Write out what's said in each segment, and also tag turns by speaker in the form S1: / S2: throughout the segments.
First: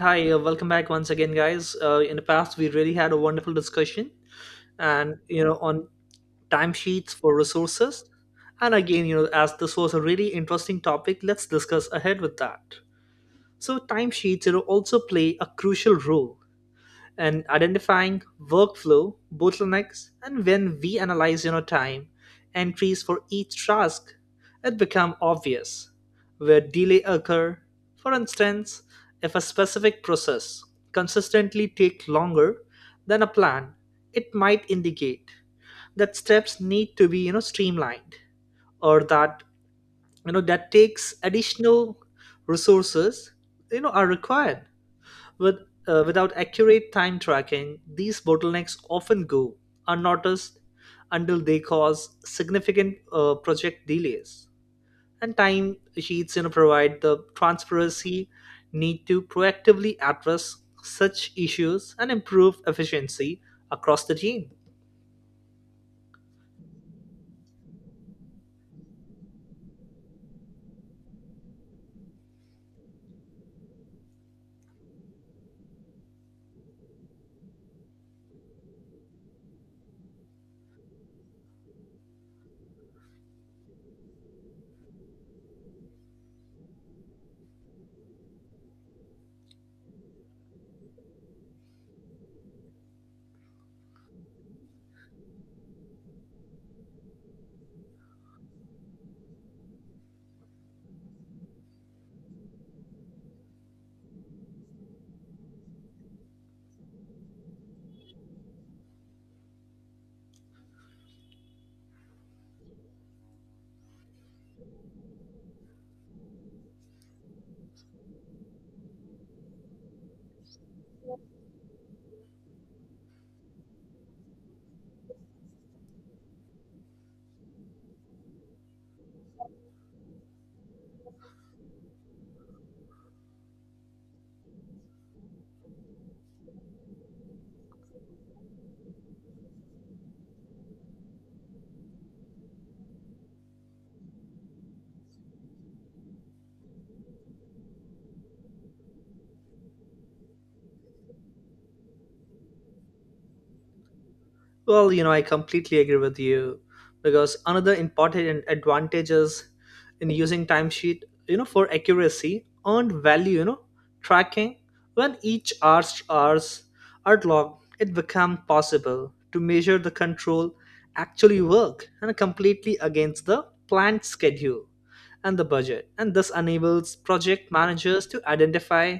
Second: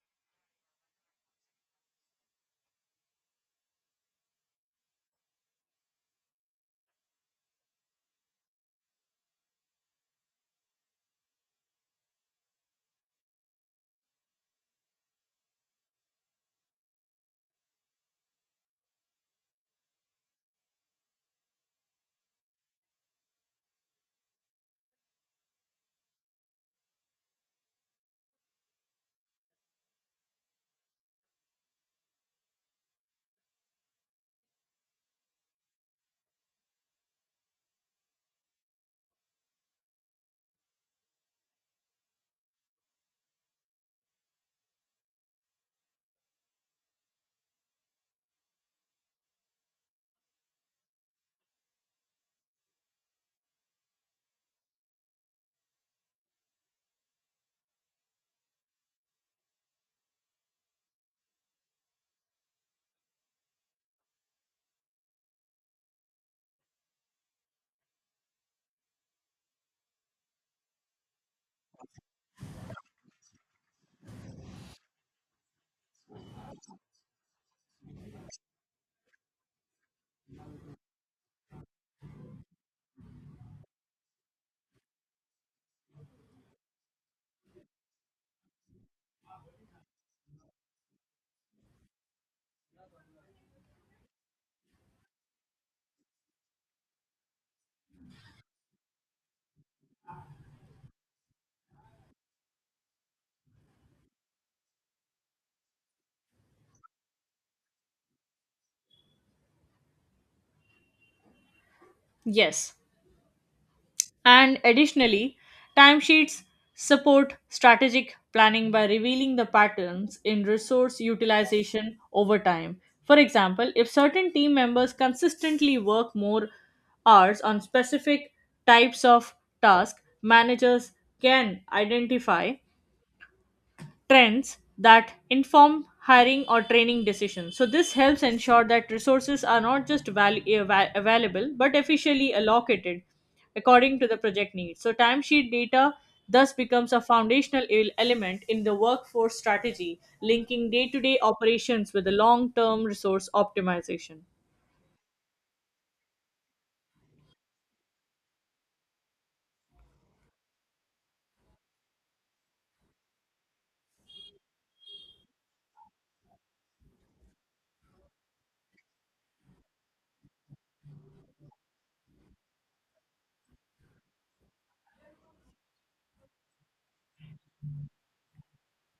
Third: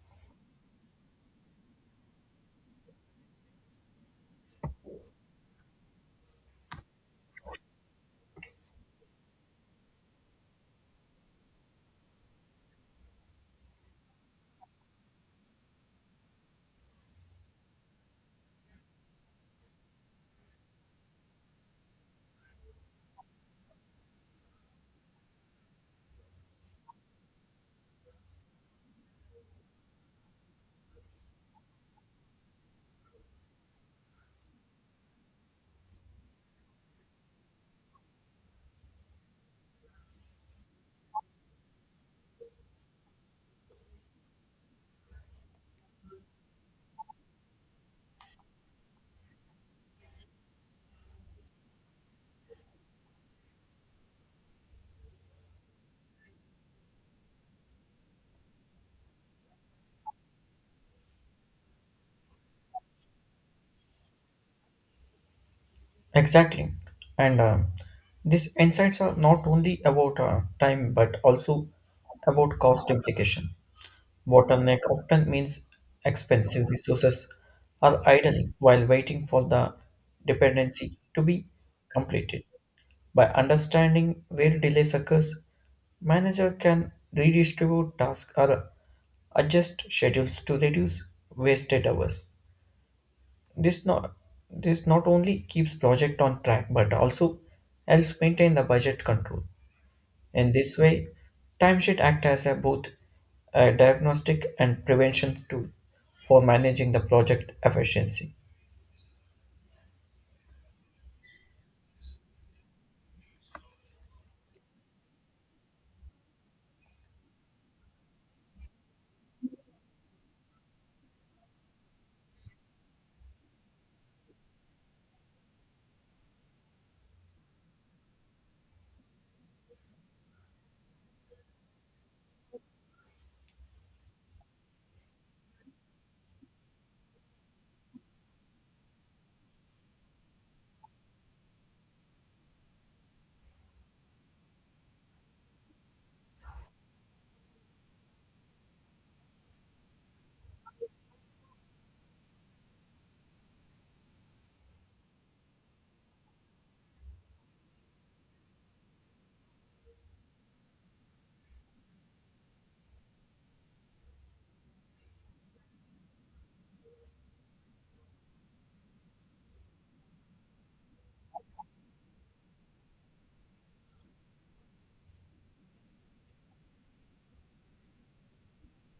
S1: Hi, welcome back once again, guys. In the past, we really had a wonderful discussion, and on timesheets for resources. And again, as this was a really interesting topic, let's discuss ahead with that. So, timesheets, also play a crucial role and identifying workflow bottlenecks, and when we analyze time entries for each task, it become obvious where delay occur. For instance, if a specific process consistently take longer than a plan, it might indicate that steps need to be streamlined, or that that takes additional resources are required. with, Without accurate time tracking, these bottlenecks often go unnoticed until they cause significant project delays. And time sheets, provide the transparency need to proactively address such issues and improve efficiency across the team.
S2: Exactly. And these insights are not only about time but also about cost implication. Bottleneck often means expensive resources are idling while waiting for the dependency to be completed. By understanding where delays occurs, manager can redistribute tasks or adjust schedules to reduce wasted hours. This not this not only keeps project on track but also helps maintain the budget control. In this way, timesheet act as a both a diagnostic and prevention tool for managing the project efficiency.
S3: Yes. And additionally, timesheets support strategic planning by revealing the patterns in resource utilization over time. For example, if certain team members consistently work more hours on specific types of tasks, managers can identify trends that inform hiring or training decisions. So, this helps ensure that resources are not just available but efficiently allocated according to the project needs. So, timesheet data thus becomes a foundational element in the workforce strategy, linking day to day operations with the long term resource optimization.
S1: Well, I completely agree with you, because another important advantages in using timesheet, for accuracy, earned value, tracking, when each hours are logged, it becomes possible to measure the control actually work and completely against the planned schedule and the budget. And this enables project managers to identify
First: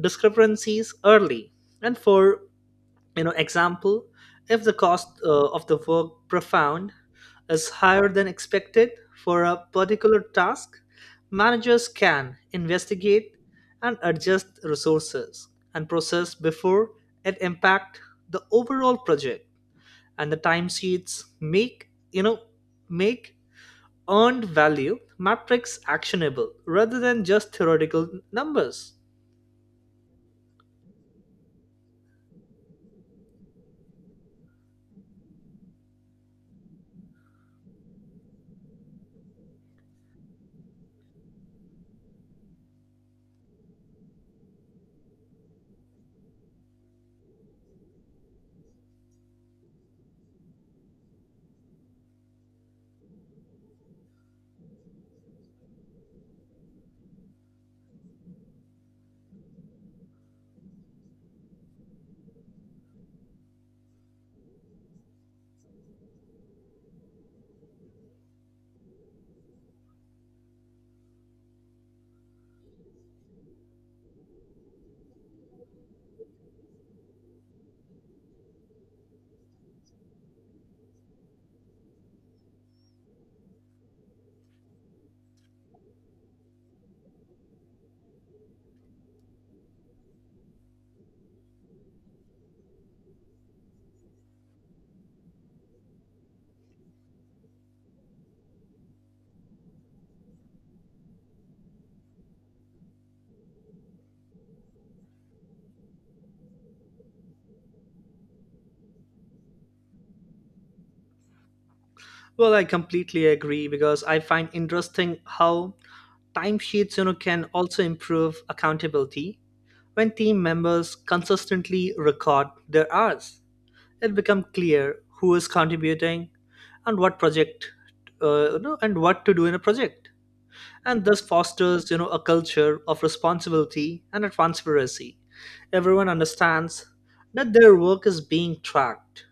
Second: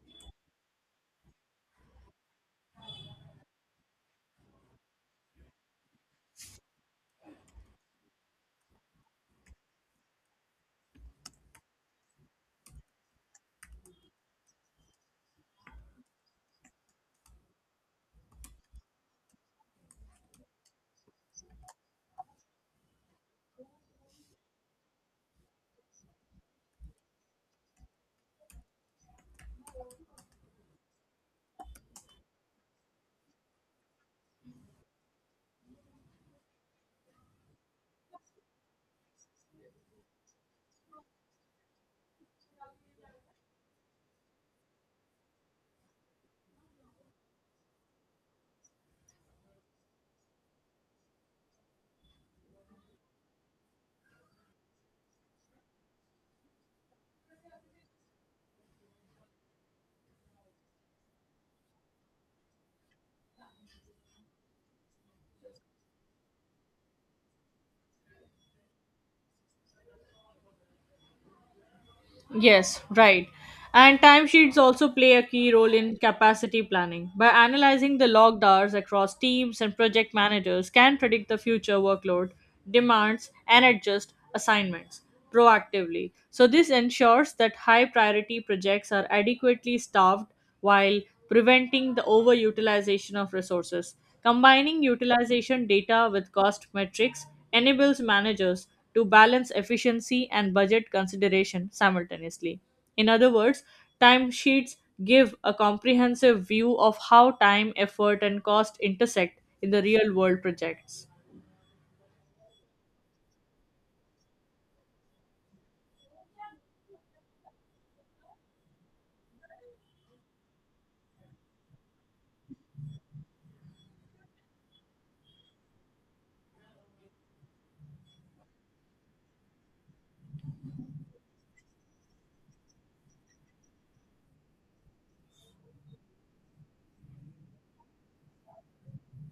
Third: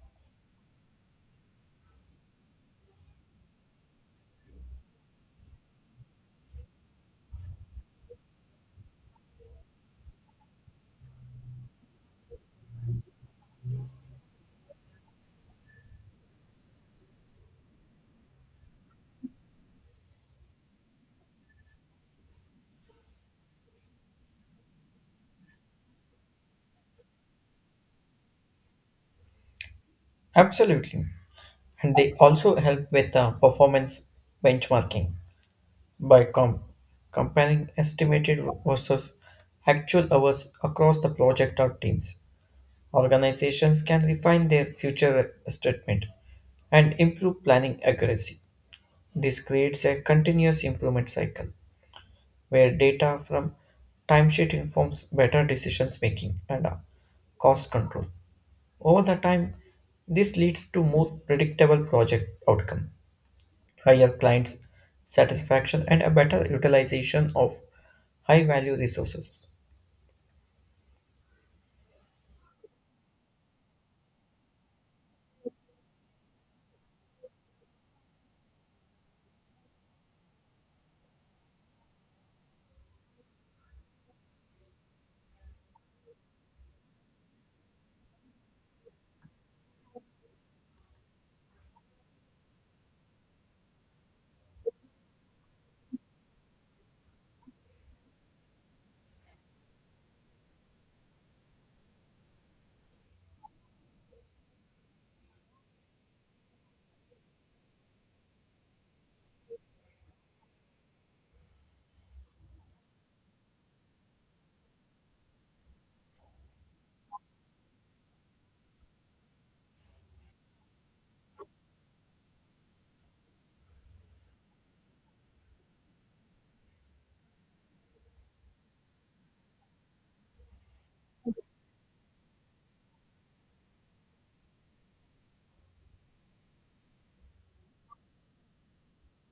S1: discrepancies early, and for example, if the cost of the work profound is higher than expected for a particular task, managers can investigate and adjust resources and process before it impact the overall project. And the timesheets make you know make earned value matrix actionable rather than just theoretical numbers.
S2: Absolutely. And they also help with performance benchmarking by comparing estimated versus actual hours across the project or teams. Organizations can refine their future statement and improve planning accuracy. This creates a continuous improvement cycle where data from timesheet informs better decisions making and cost control. Over the time, this leads to more predictable project outcome, higher client satisfaction, and a better utilization of high value resources.
S3: Yes, right. And timesheets also play a key role in capacity planning. By analyzing the logged hours across teams and project managers can predict the future workload, demands, and adjust assignments proactively. So this ensures that high priority projects are adequately staffed while preventing the overutilization of resources. Combining utilization data with cost metrics enables managers to balance efficiency and budget consideration simultaneously. In other words, timesheets give a comprehensive view of how time, effort, and cost intersect in the real world projects.
S1: Well, I completely agree, because I find interesting how timesheets, can also improve accountability. When team members consistently record their hours, it becomes clear who is contributing and what project, and what to do in a project. And this fosters, a culture of responsibility and transparency. Everyone understands that their work is being tracked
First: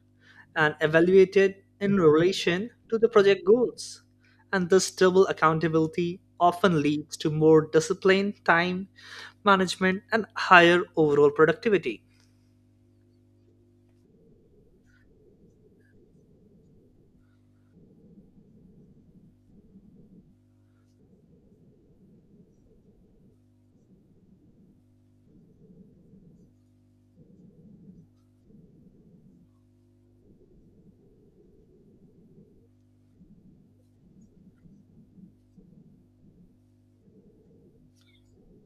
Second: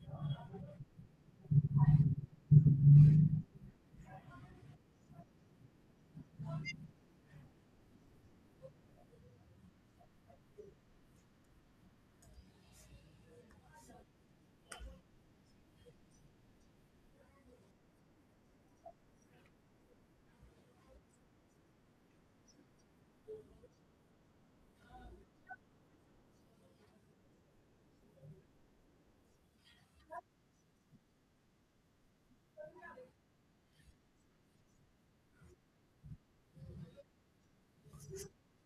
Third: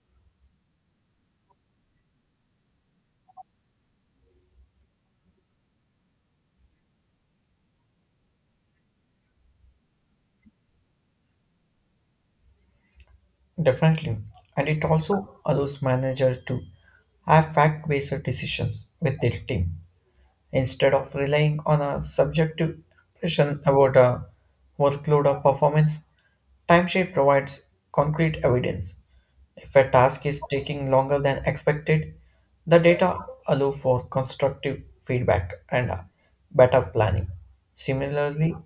S1: and evaluated in relation to the project goals. And this double accountability often leads to more disciplined time management and higher overall productivity.
S2: Definitely. And it also allows manager to have fact based decisions with their team instead of relying on a subjective impression about a workload or performance. Timesheet provides concrete evidence. If a task is taking longer than expected, the data allow for constructive feedback and better planning. Similarly,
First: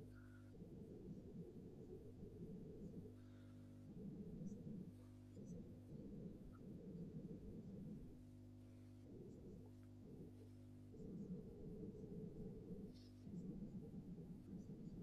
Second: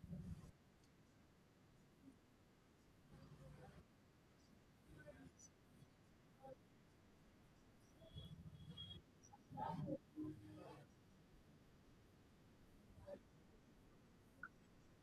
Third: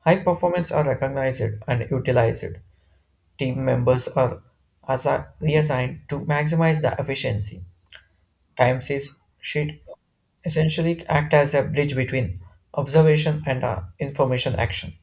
S2: high performance are recognized and utilized. Team members are reassigned to maximize the efficiency timesheets sheet essentially act as a bridge between observation and information action.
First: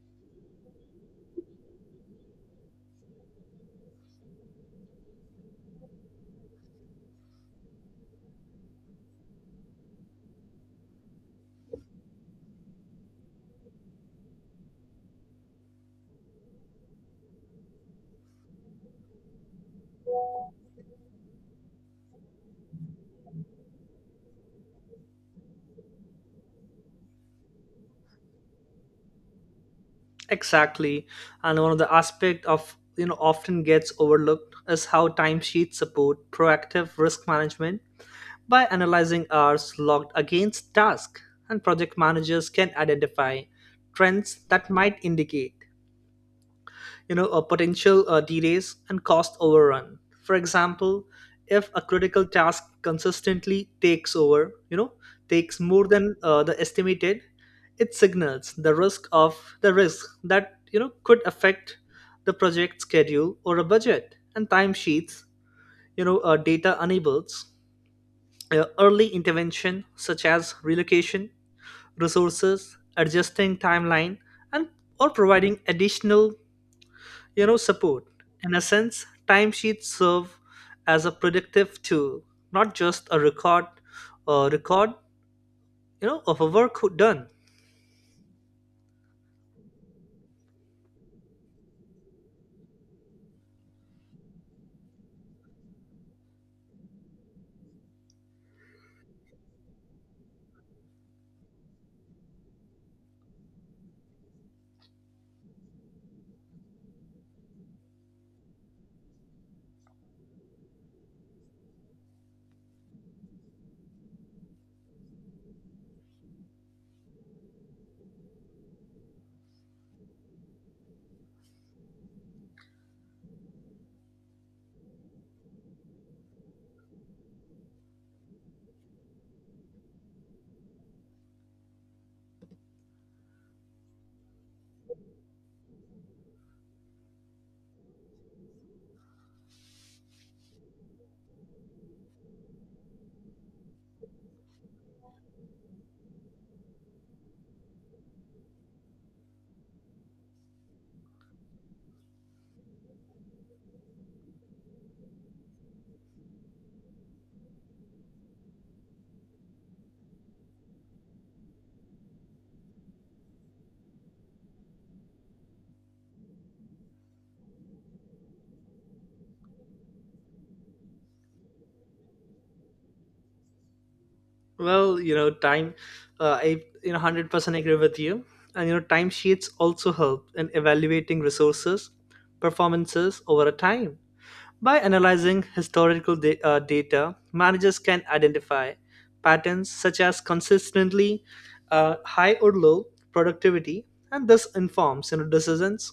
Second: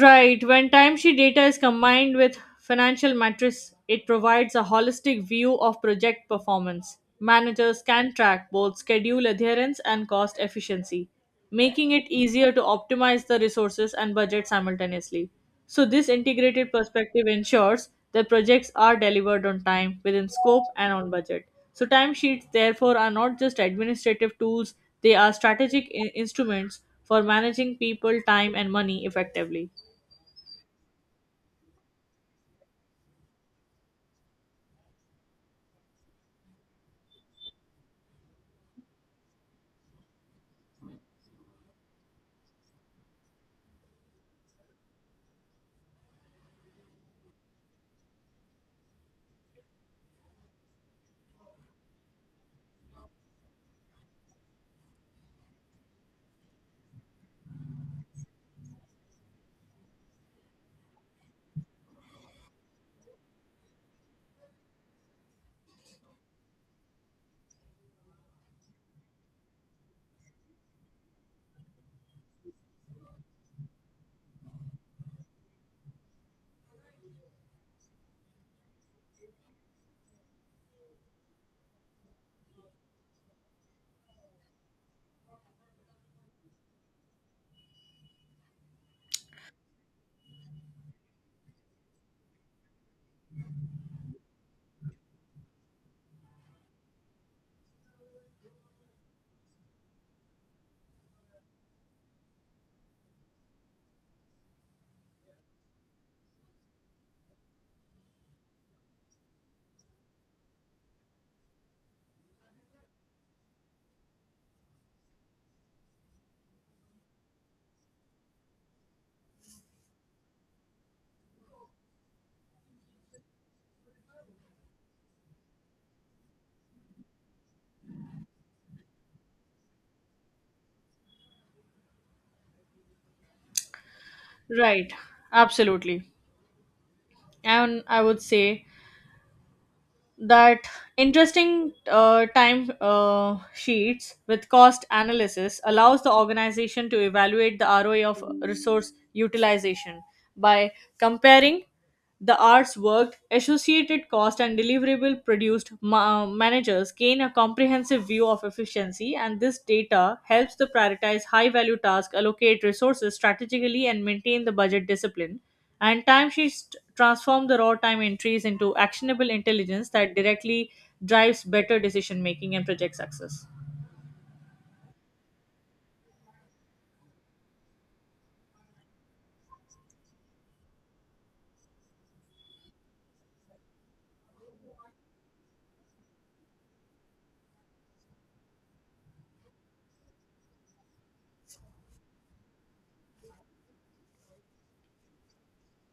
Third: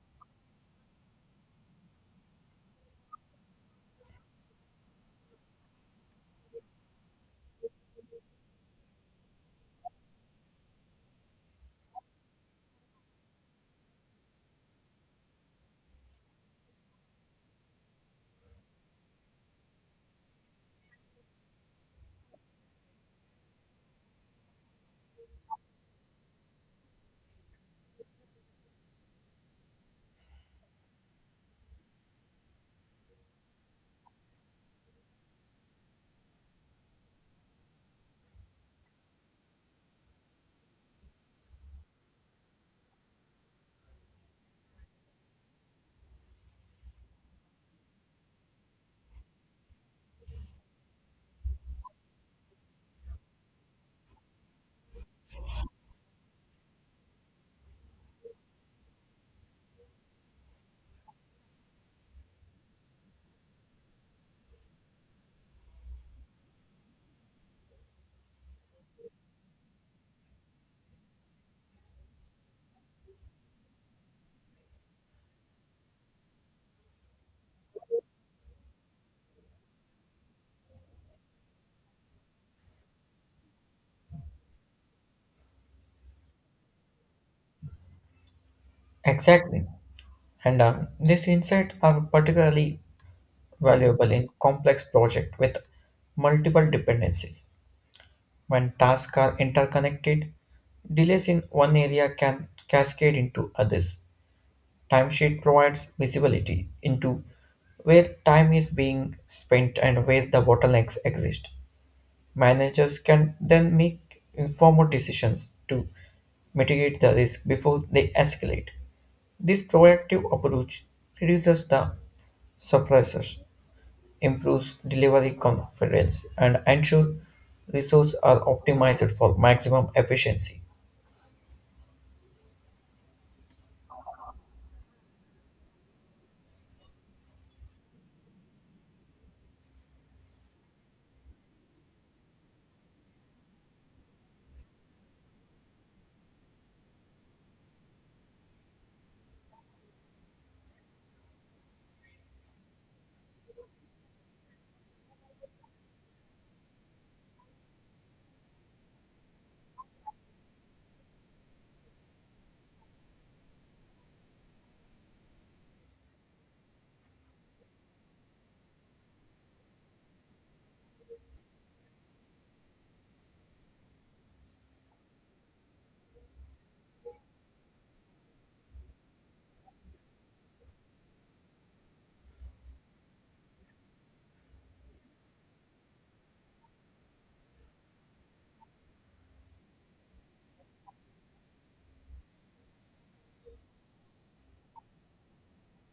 S3: Right. When timesheet data is combined with financial metrics, it provides a holistic view of project performance. Managers can track both schedule adherence and cost efficiency, making it easier to optimize the resources and budget simultaneously. So, this integrated perspective ensures that projects are delivered on time, within scope, and on budget. So, timesheets, therefore, are not just administrative tools, they are strategic instruments for managing people, time, and money effectively.
S1: Exactly. And one of the aspect of often gets overlooked is how timesheets support proactive risk management. By analyzing hours logged against tasks and project, managers can identify trends that might indicate a potential delays and cost overrun. For example, if a critical task consistently takes over, you know, takes more than the estimated, it signals the risk that could affect the project schedule or a budget. And timesheets, data enables early intervention, such as relocation, resources, adjusting timeline, and or providing additional support. In a sense, timesheets serve as a predictive tool, not just a record of a work done.
S2: Exactly. And these insights are particularly valuable in complex projects with multiple dependencies. When tasks are interconnected, delays in one area can cascade into others. Timesheet provides visibility into where time is being spent and where the bottlenecks exist. Managers can then make informed decisions to mitigate the risk before they escalate. This proactive approach reduces the suppressors, improves delivery confidence, and ensures resources are optimized for maximum efficiency.
S3: Right, absolutely. And I would say that interesting time sheets with cost analysis allows the organization to evaluate the ROI of resource utilization by comparing the hours worked, associated cost, and deliverable produced managers gain a comprehensive view of efficiency, and this data helps to prioritize high value tasks, allocate resources strategically, and maintain the budget discipline. And timesheets transform the raw time entries into actionable intelligence that directly drives better decision making and project success.
S1: Well, you know time I 100% agree with you. And timesheets also help in evaluating resources performances over a time. By analyzing data, managers can identify patterns such as consistently high or low productivity, and this informs decisions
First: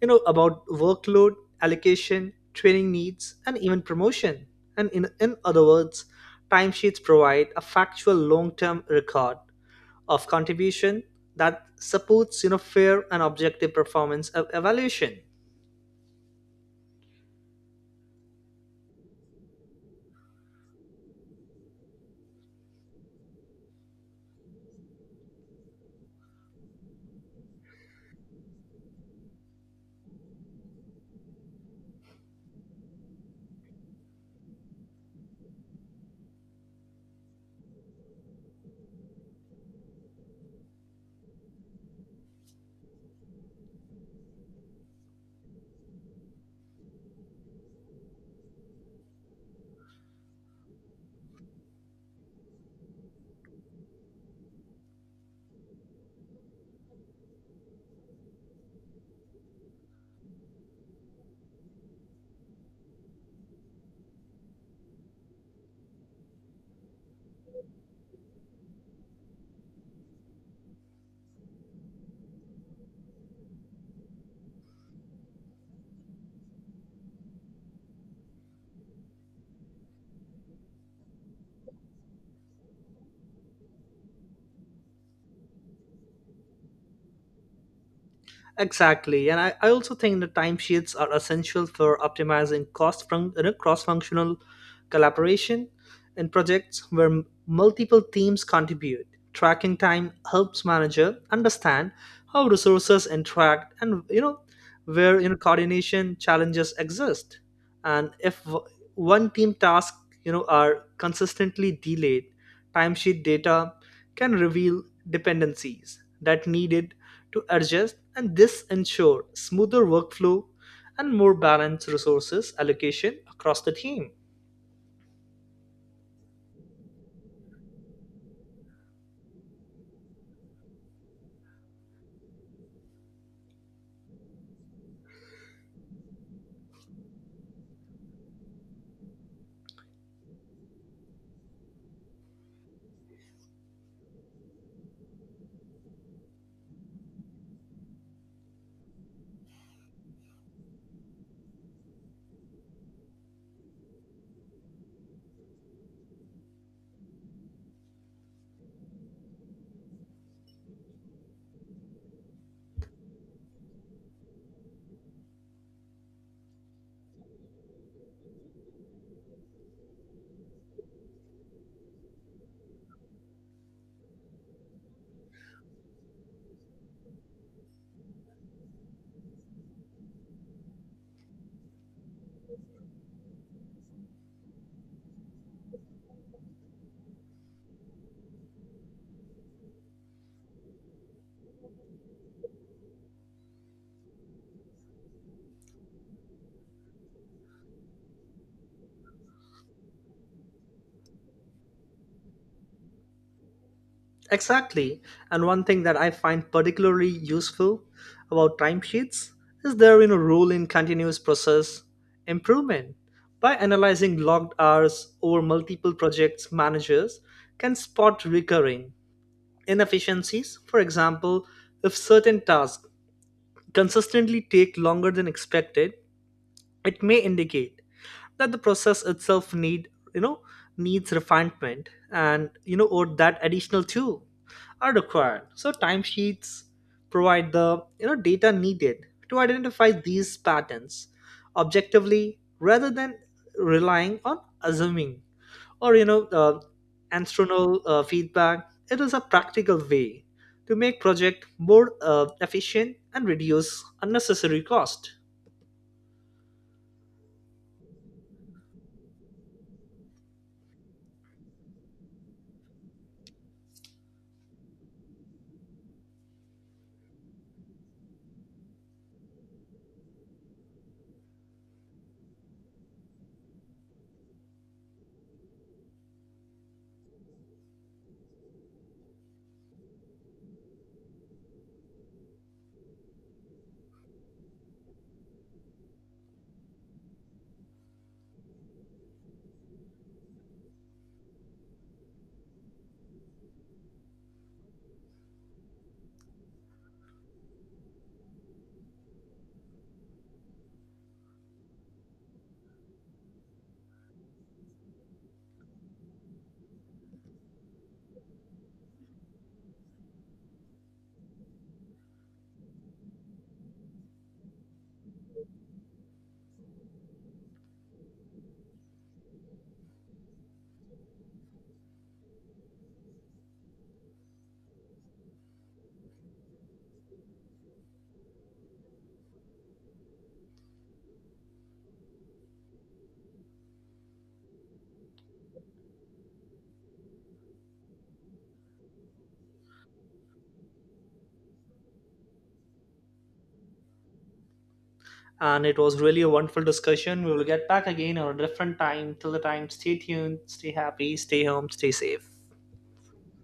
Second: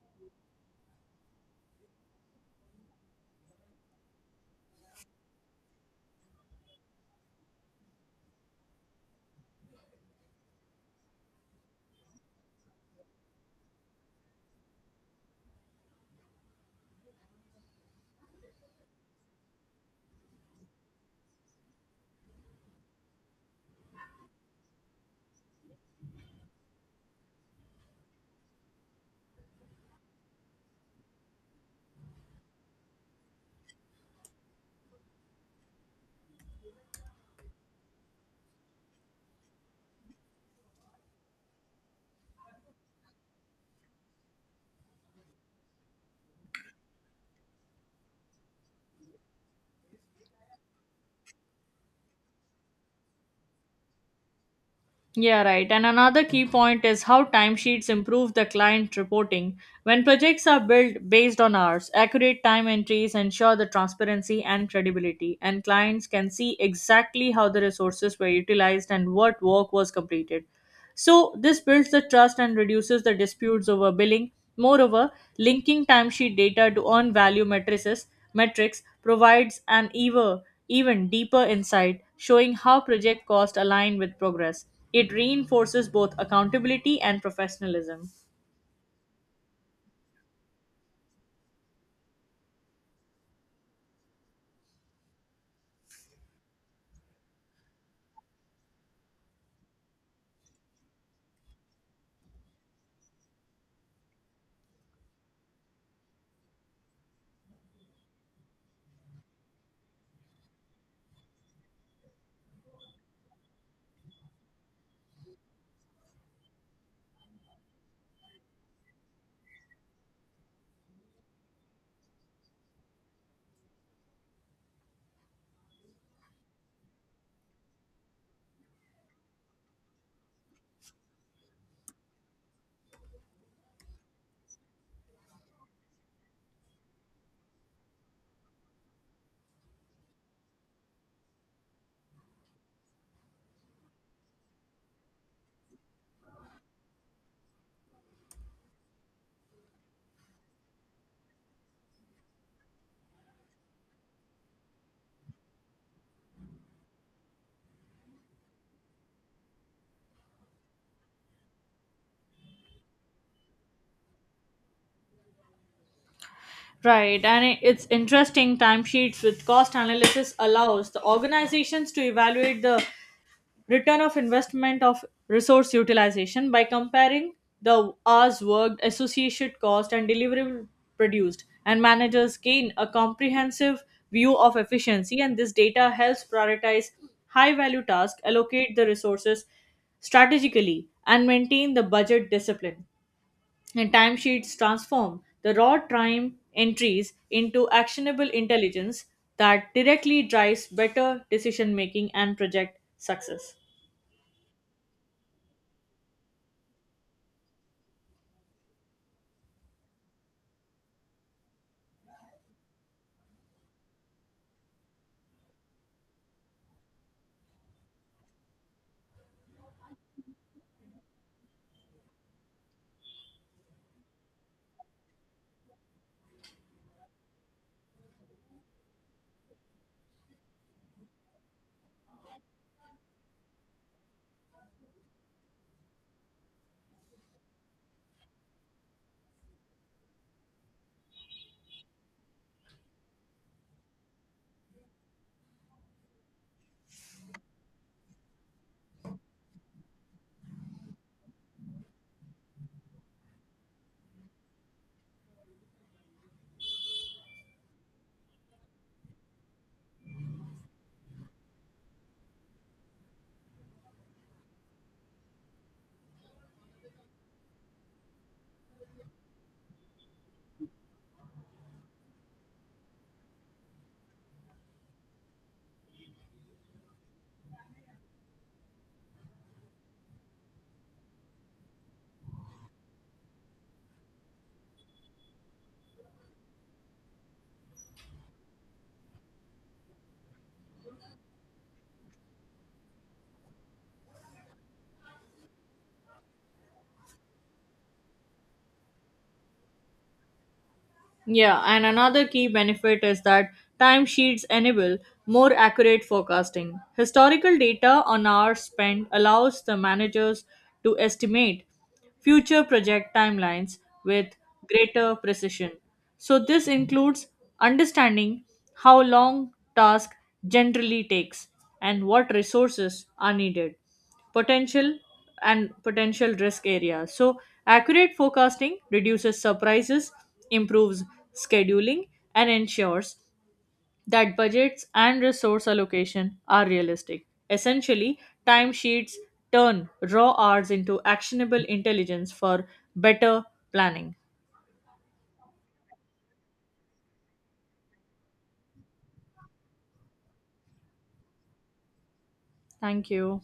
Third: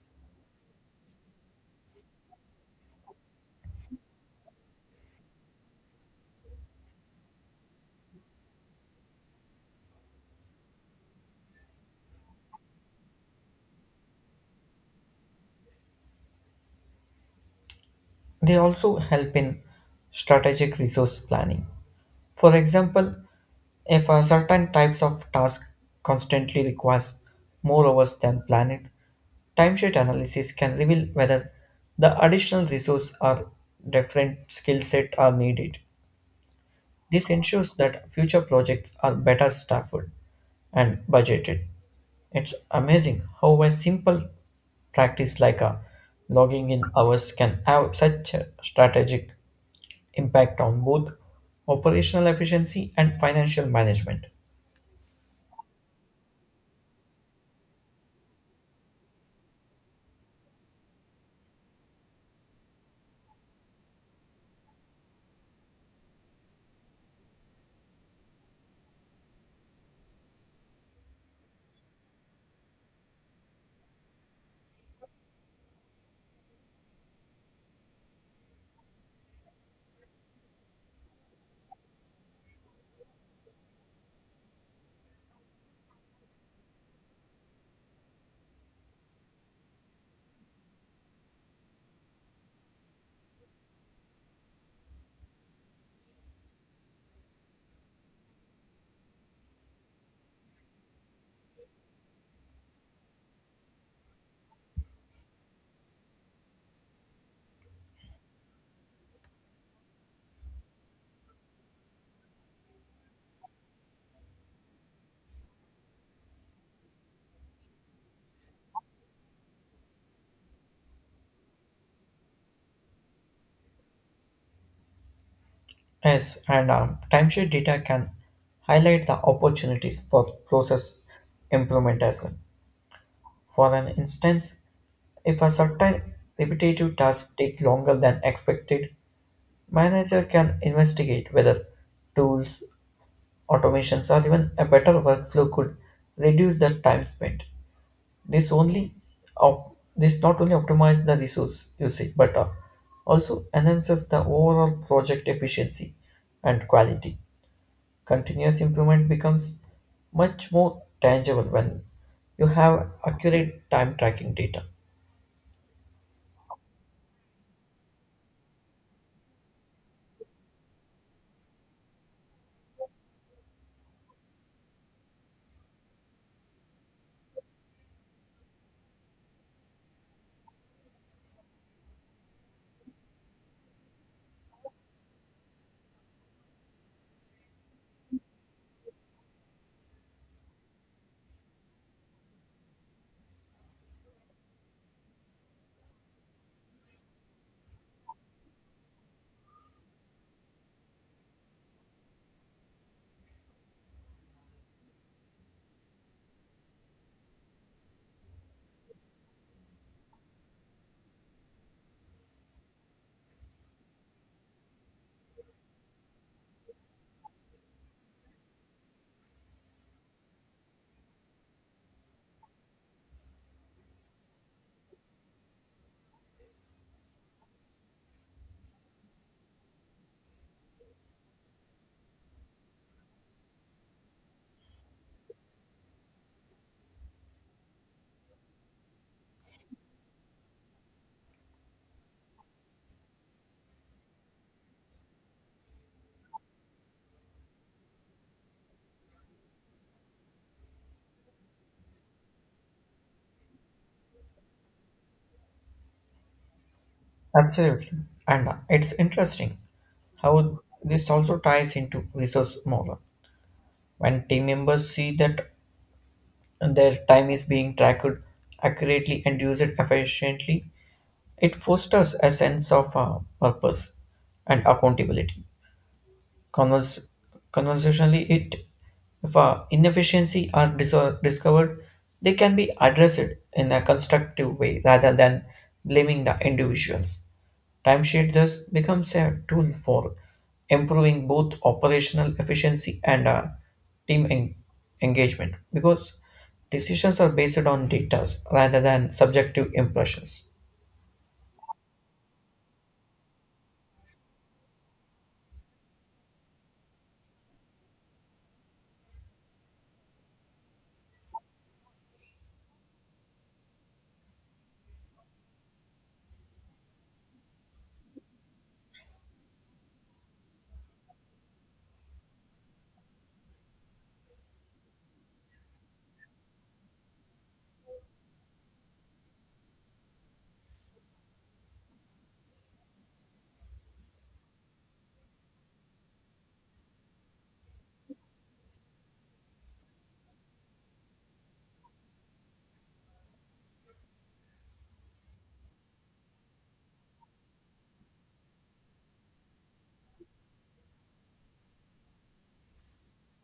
S1: about workload allocation, training needs, and even promotion. And in other words, timesheets provide a factual long-term record of contribution that supports fair and objective performance of evaluation.
S2: They also help in strategic resource planning. For example, if a certain types of task constantly requires more hours than planned, timesheet analysis can reveal whether the additional resource or different skill set are needed. This ensures that future projects are better staffed and budgeted. It's amazing how a simple practice like a logging in hours can have such a strategic impact on both operational efficiency and financial management.
S3: Yeah, right. And another key point is how timesheets improve the client reporting. When projects are built based on hours, accurate time entries ensure the transparency and credibility, and clients can see exactly how the resources were utilized and what work was completed. So, this builds the trust and reduces the disputes over billing. Moreover, linking timesheet data to earned value matrices metrics provides an even deeper insight showing how project costs align with progress. It reinforces both accountability and professionalism.
S1: Exactly, and I also think the timesheets are essential for optimizing cost from cross-functional collaboration in projects where multiple teams contribute. Tracking time helps manager understand how resources interact, and where, coordination challenges exist. And if one team task are consistently delayed, timesheet data can reveal dependencies that needed to adjust, and this ensure smoother workflow and more balanced resources allocation across the team.
S2: Yes, and timeshare data can highlight the opportunities for process improvement as well. For an instance, if a certain repetitive task takes longer than expected, manager can investigate whether tools, automations, or even a better workflow could reduce the time spent. This only this not only optimizes the resource usage but also enhances the overall project efficiency and quality. Continuous improvement becomes much more tangible when you have accurate time tracking data.
S3: Right, and it's interesting. Timesheets with cost analysis allows the organizations to evaluate the return of investment of resource utilization by comparing the hours worked, associated cost, and deliverable produced. And managers gain a comprehensive view of efficiency, and this data helps prioritize high value tasks, allocate the resources strategically, and maintain the budget discipline. And timesheets transform the raw time entries into actionable intelligence that directly drives better decision making and project success.
S1: Exactly. And one thing that I find particularly useful about timesheets is their, role in continuous process improvement. By analyzing logged hours over multiple projects, managers can spot recurring inefficiencies. For example, if certain tasks consistently take longer than expected, it may indicate that the process itself you know needs refinement, and or that additional two are required. So timesheets provide the data needed to identify these patterns objectively rather than relying on assuming, or external feedback. It is a practical way to make project more efficient and reduce unnecessary cost.
S2: Absolutely. And it's interesting how this also ties into resource model. When team members see that their time is being tracked accurately and used efficiently, it fosters a sense of purpose and accountability. Convers- Conversationally, it if inefficiency are discovered, they can be addressed in a constructive way rather than blaming the individuals. Timesheet thus becomes a tool for improving both operational efficiency and team engagement because decisions are based on data rather than subjective impressions.
S3: Yeah, and another key benefit is that timesheets enable more accurate forecasting. Historical data on hours spent allows the managers to estimate future project timelines with greater precision. So, this includes understanding how long task generally takes and what resources are needed potential potential risk areas. So, accurate forecasting reduces surprises, improves scheduling, and ensures that budgets and resource allocation are realistic. Essentially, timesheets turn raw hours into actionable intelligence for better planning.
S1: And it was really a wonderful discussion. We will get back again on a different time. Till the time, stay tuned, stay happy, stay home, stay safe.
S3: Thank you.